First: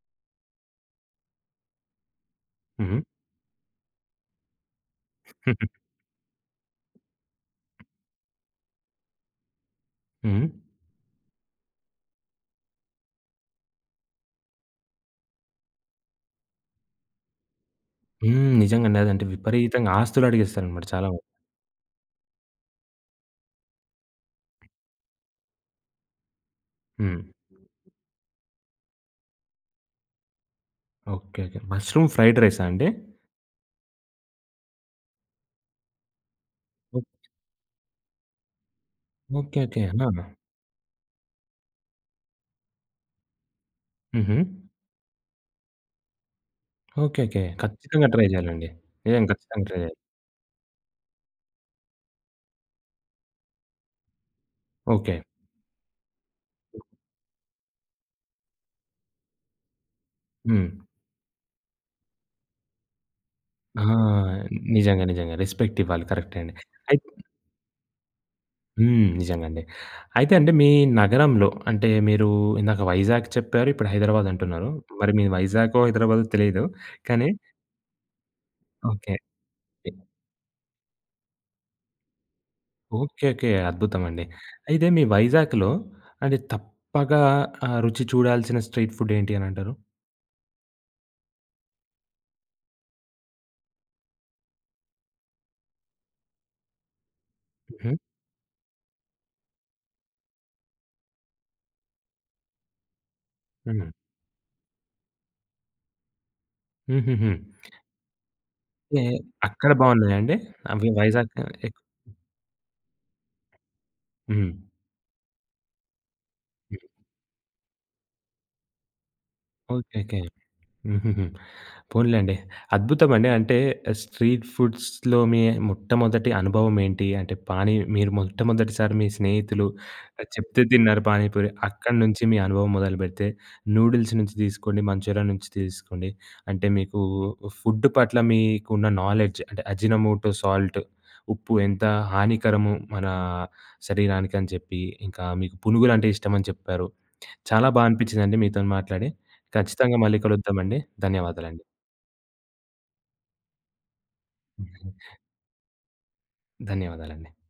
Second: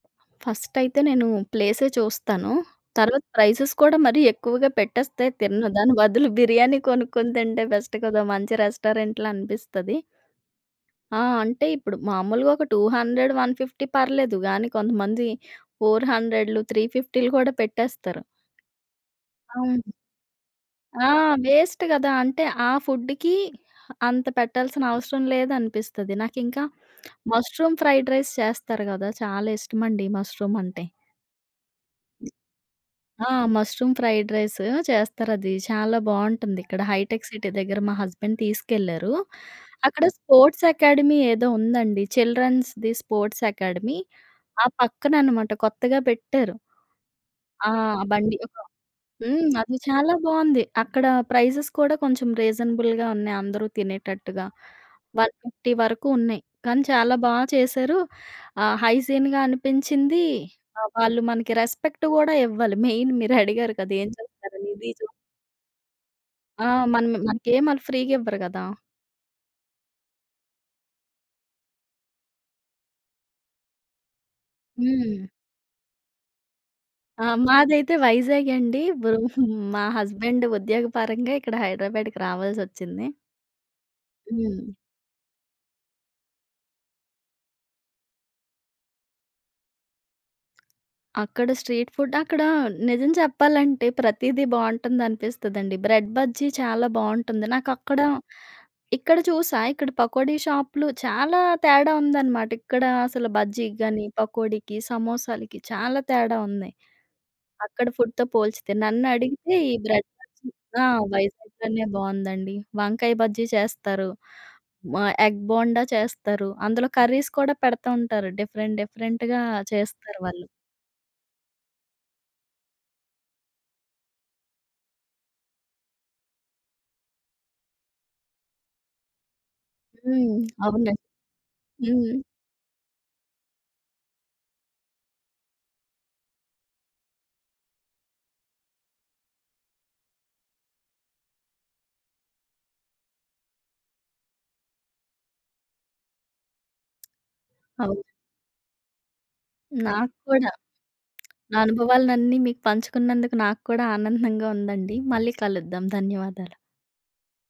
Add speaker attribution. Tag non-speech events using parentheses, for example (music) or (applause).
Speaker 1: First అయితే నేను ప్లేసే చూస్తాను.
Speaker 2: హుహు.
Speaker 1: తర్వాత ప్రైసెస్ కూడా మరి ఎక్కువగా పెట్టేస్తే తినను.
Speaker 2: (giggles)
Speaker 1: దాని బదులు బిర్యానీ కొనుక్కొని తింటే బెస్ట్ కదా! మంచి రెస్టారెంట్‌లో అనిపిస్తది.
Speaker 2: హ్మ్.
Speaker 1: ఆ! అంటే ఇప్పుడు మామూలుగా ఒక 200, 150 పర్లేదు గాని కొంతమంది ఫోర్ హండ్రెడ్లు, త్రీ ఫిఫ్టీలు కూడా పెట్టేస్తారు.
Speaker 2: హ్మ్. నిజంగండి. అదంటే విపరీతంగా
Speaker 1: అవును.
Speaker 2: ఆస్తులడిగేస్తారమాట చాలా
Speaker 1: ఆ!
Speaker 2: మంది.
Speaker 1: వేస్ట్ గదా! అంటే ఆ ఫుడ్‌కి అంత పెట్టాల్సినవసరం లేదనిపిస్తది. నాకింక
Speaker 2: హ్మ్.
Speaker 1: మష్రూమ్ ఫ్రైడ్ రైస్ చేస్తారు గదా! చాలా ఇష్టమండి మష్రూమ్ అంటే.
Speaker 2: ఓకే. ఓకే. ముష్రూమ్ ఫ్రైడ్ రైసాండి?
Speaker 1: ఆ! మష్రూమ్ ఫ్రైడ్ రైస్ చేస్తారది. చాలా బాగుంటుందిక్కడ
Speaker 2: ఓహ్!
Speaker 1: హైటెక్ సిటీ దగ్గర మా హస్బెండ్ తీసుకెళ్లారు.
Speaker 2: ఓకే. ఓకే.
Speaker 1: అక్కడ
Speaker 2: ఆ!
Speaker 1: స్పోర్ట్స్ అకాడమీ ఏదో ఉందండి చిల్డ్రన్స్‌ది స్పోర్ట్స్ అకాడమీ
Speaker 2: హుహు.
Speaker 1: ఆ పక్కననమాట కొత్తగా పెట్టారు.
Speaker 2: ఓకే. ఓకే.
Speaker 1: ఆ!
Speaker 2: ఖచ్చితంగా ట్రై
Speaker 1: బండి.
Speaker 2: జేయాలండి. నిజంగా
Speaker 1: హ్మ్.
Speaker 2: ఖచ్చితంగా ట్రై
Speaker 1: అది
Speaker 2: జేయాలి.
Speaker 1: చాలా బాగుంది. అక్కడ ప్రైజెస్ కూడా కొంచెం రీజనబుల్‌గా ఉన్నాయి అందరూ తినేటట్టుగా.
Speaker 2: ఓకే.
Speaker 1: 150 వరకు ఉన్నాయి. కానీ చాలా బాగా చేశారు. ఆహ్, హైజీన్‌గా అనిపించింది.
Speaker 2: హ్మ్.
Speaker 1: ఆహ్, వాళ్ళు మనకి రెస్పెక్ట్ గూడా ఇవ్వాలి మెయిన్ మీరుడిగారు
Speaker 2: ఆ!
Speaker 1: కదా! ఏం చేస్తారని ఇది
Speaker 2: నిజంగా.
Speaker 1: చూస్తా.
Speaker 2: నిజంగా. రెస్పెక్ట్ ఇవ్వాలి కరెక్టే అండి.
Speaker 1: ఆ!
Speaker 2: అయ్
Speaker 1: మన మనకేమి వాళ్ళు ఫ్రీగివ్వరు గదా!
Speaker 2: హ్మ్. నిజంగండి. అయితే అండి మీ నగరంలో అంటే మీరు ఇందాక వైజాగ్ చెప్పారు ఇప్పుడు హైదరాబాద్ అంటున్నారు. మరి
Speaker 1: హ్మ్.
Speaker 2: మీరు వైజాగో, హైదరాబాదో తెలియదు.
Speaker 1: ఆ!
Speaker 2: కానీ
Speaker 1: మాదైతే వైజాగ్ అండి.
Speaker 2: ఓకే.
Speaker 1: వృ (giggles) మా హస్బెండ్ ఉద్యోగపరంగా ఇక్కడ హైదరాబాద్‌కి రావాల్సోచ్చింది.
Speaker 2: ఓకే. ఓకే. అద్భుతమండి.
Speaker 1: హ్మ్.
Speaker 2: అయితే మీ వైజాగ్‌లో అది తప్పగా ఆహ్, రుచి చూడాల్సిన స్ట్రీట్ ఫుడ్ ఏంటి అని అంటారు?
Speaker 1: అక్కడ స్ట్రీట్ ఫుడ్ అక్కడ నిజం చెప్పాలంటే, ప్రతీదీ బావుంటుందనిపిస్తదండి బ్రెడ్ బజ్జీ చాలా బావుంటుంది.
Speaker 2: హుహు.
Speaker 1: నాకక్కడ ఇక్కడ చూసా ఇక్కడ పకోడీ షాపులు చాలా తేడా ఉందన్నమాట. ఇక్కడ అసలు బజ్జీకి
Speaker 2: హ్మ్.
Speaker 1: గాని, పకోడీకి సమోసాలకి చాలా తేడా ఉంది.
Speaker 2: హుహుహు.
Speaker 1: అక్కడ ఫుడ్‌తో పోల్చితే
Speaker 2: ఏ
Speaker 1: నన్నడిగితే
Speaker 2: అక్కడ
Speaker 1: ఈ బ్రెడ్
Speaker 2: బాగున్నాయ అండి?
Speaker 1: బజ్జి ఆ!
Speaker 2: అవి వైజాగ్ ఎక్
Speaker 1: వైజాగ్‌లోనే బాగవుందండి. వంకాయ బజ్జీ చేస్తారు.
Speaker 2: హ్మ్.
Speaker 1: మా ఎగ్ బోండా చేస్తారు.
Speaker 2: హ్మ్.
Speaker 1: అందులో కర్రీస్ కూడా పెడతా ఉంటారు. డిఫరెంట్, డిఫరెంట్‌గా
Speaker 2: ఓకే.
Speaker 1: చేస్తారు
Speaker 2: ఓకే.
Speaker 1: వాళ్ళు.
Speaker 2: హుహుహు. పోనీలెండి. అద్భుతమండి. అంటే స్ట్రీట్ ఫుడ్స్‌లో మీ మొట్టమొదటి అనుభవమేంటి అంటే పానీ మీరు మొట్టమొదటిసారి మీ స్నేహితులు
Speaker 1: హ్మ్.
Speaker 2: చెప్తే
Speaker 1: అవునండి.
Speaker 2: తిన్నారు పానీపూరి. అక్కడ
Speaker 1: హుహు.
Speaker 2: నుంచి మీ అనుభవం మొదలుపెడితే నూడిల్స్ నుంచి తీస్కొని మంచూరియా నుంచి తీస్కొకోండి అంటే, మీకు ఫుడ్ పట్ల మీకున్న నోలెడ్జ్ అంటే అజినమోటో సాల్ట్ ఉప్పు ఎంత హానికరము మన శరీరానికి అని చెప్పి, ఇంకా మీకు పునుగులంటే ఇష్టమని చెప్పారు. చాలా బాగా
Speaker 1: అవును.
Speaker 2: అనిపించిందండి మీతోని మాట్లాడి. ఖచ్చితంగా
Speaker 1: నాకు
Speaker 2: మళ్ళీ
Speaker 1: కూడా
Speaker 2: కలుద్దామండి.
Speaker 1: నా
Speaker 2: ధన్యవాదాలండి.
Speaker 1: అనుభవాలనన్నీ మీకు పంచుకున్నందుకు నాకు కూడా ఆనందంగా ఉందండి.
Speaker 2: (chuckles)
Speaker 1: మళ్ళీ కలుద్దాం. ధన్యవాదాలు.
Speaker 2: ధన్యవాదాలండి.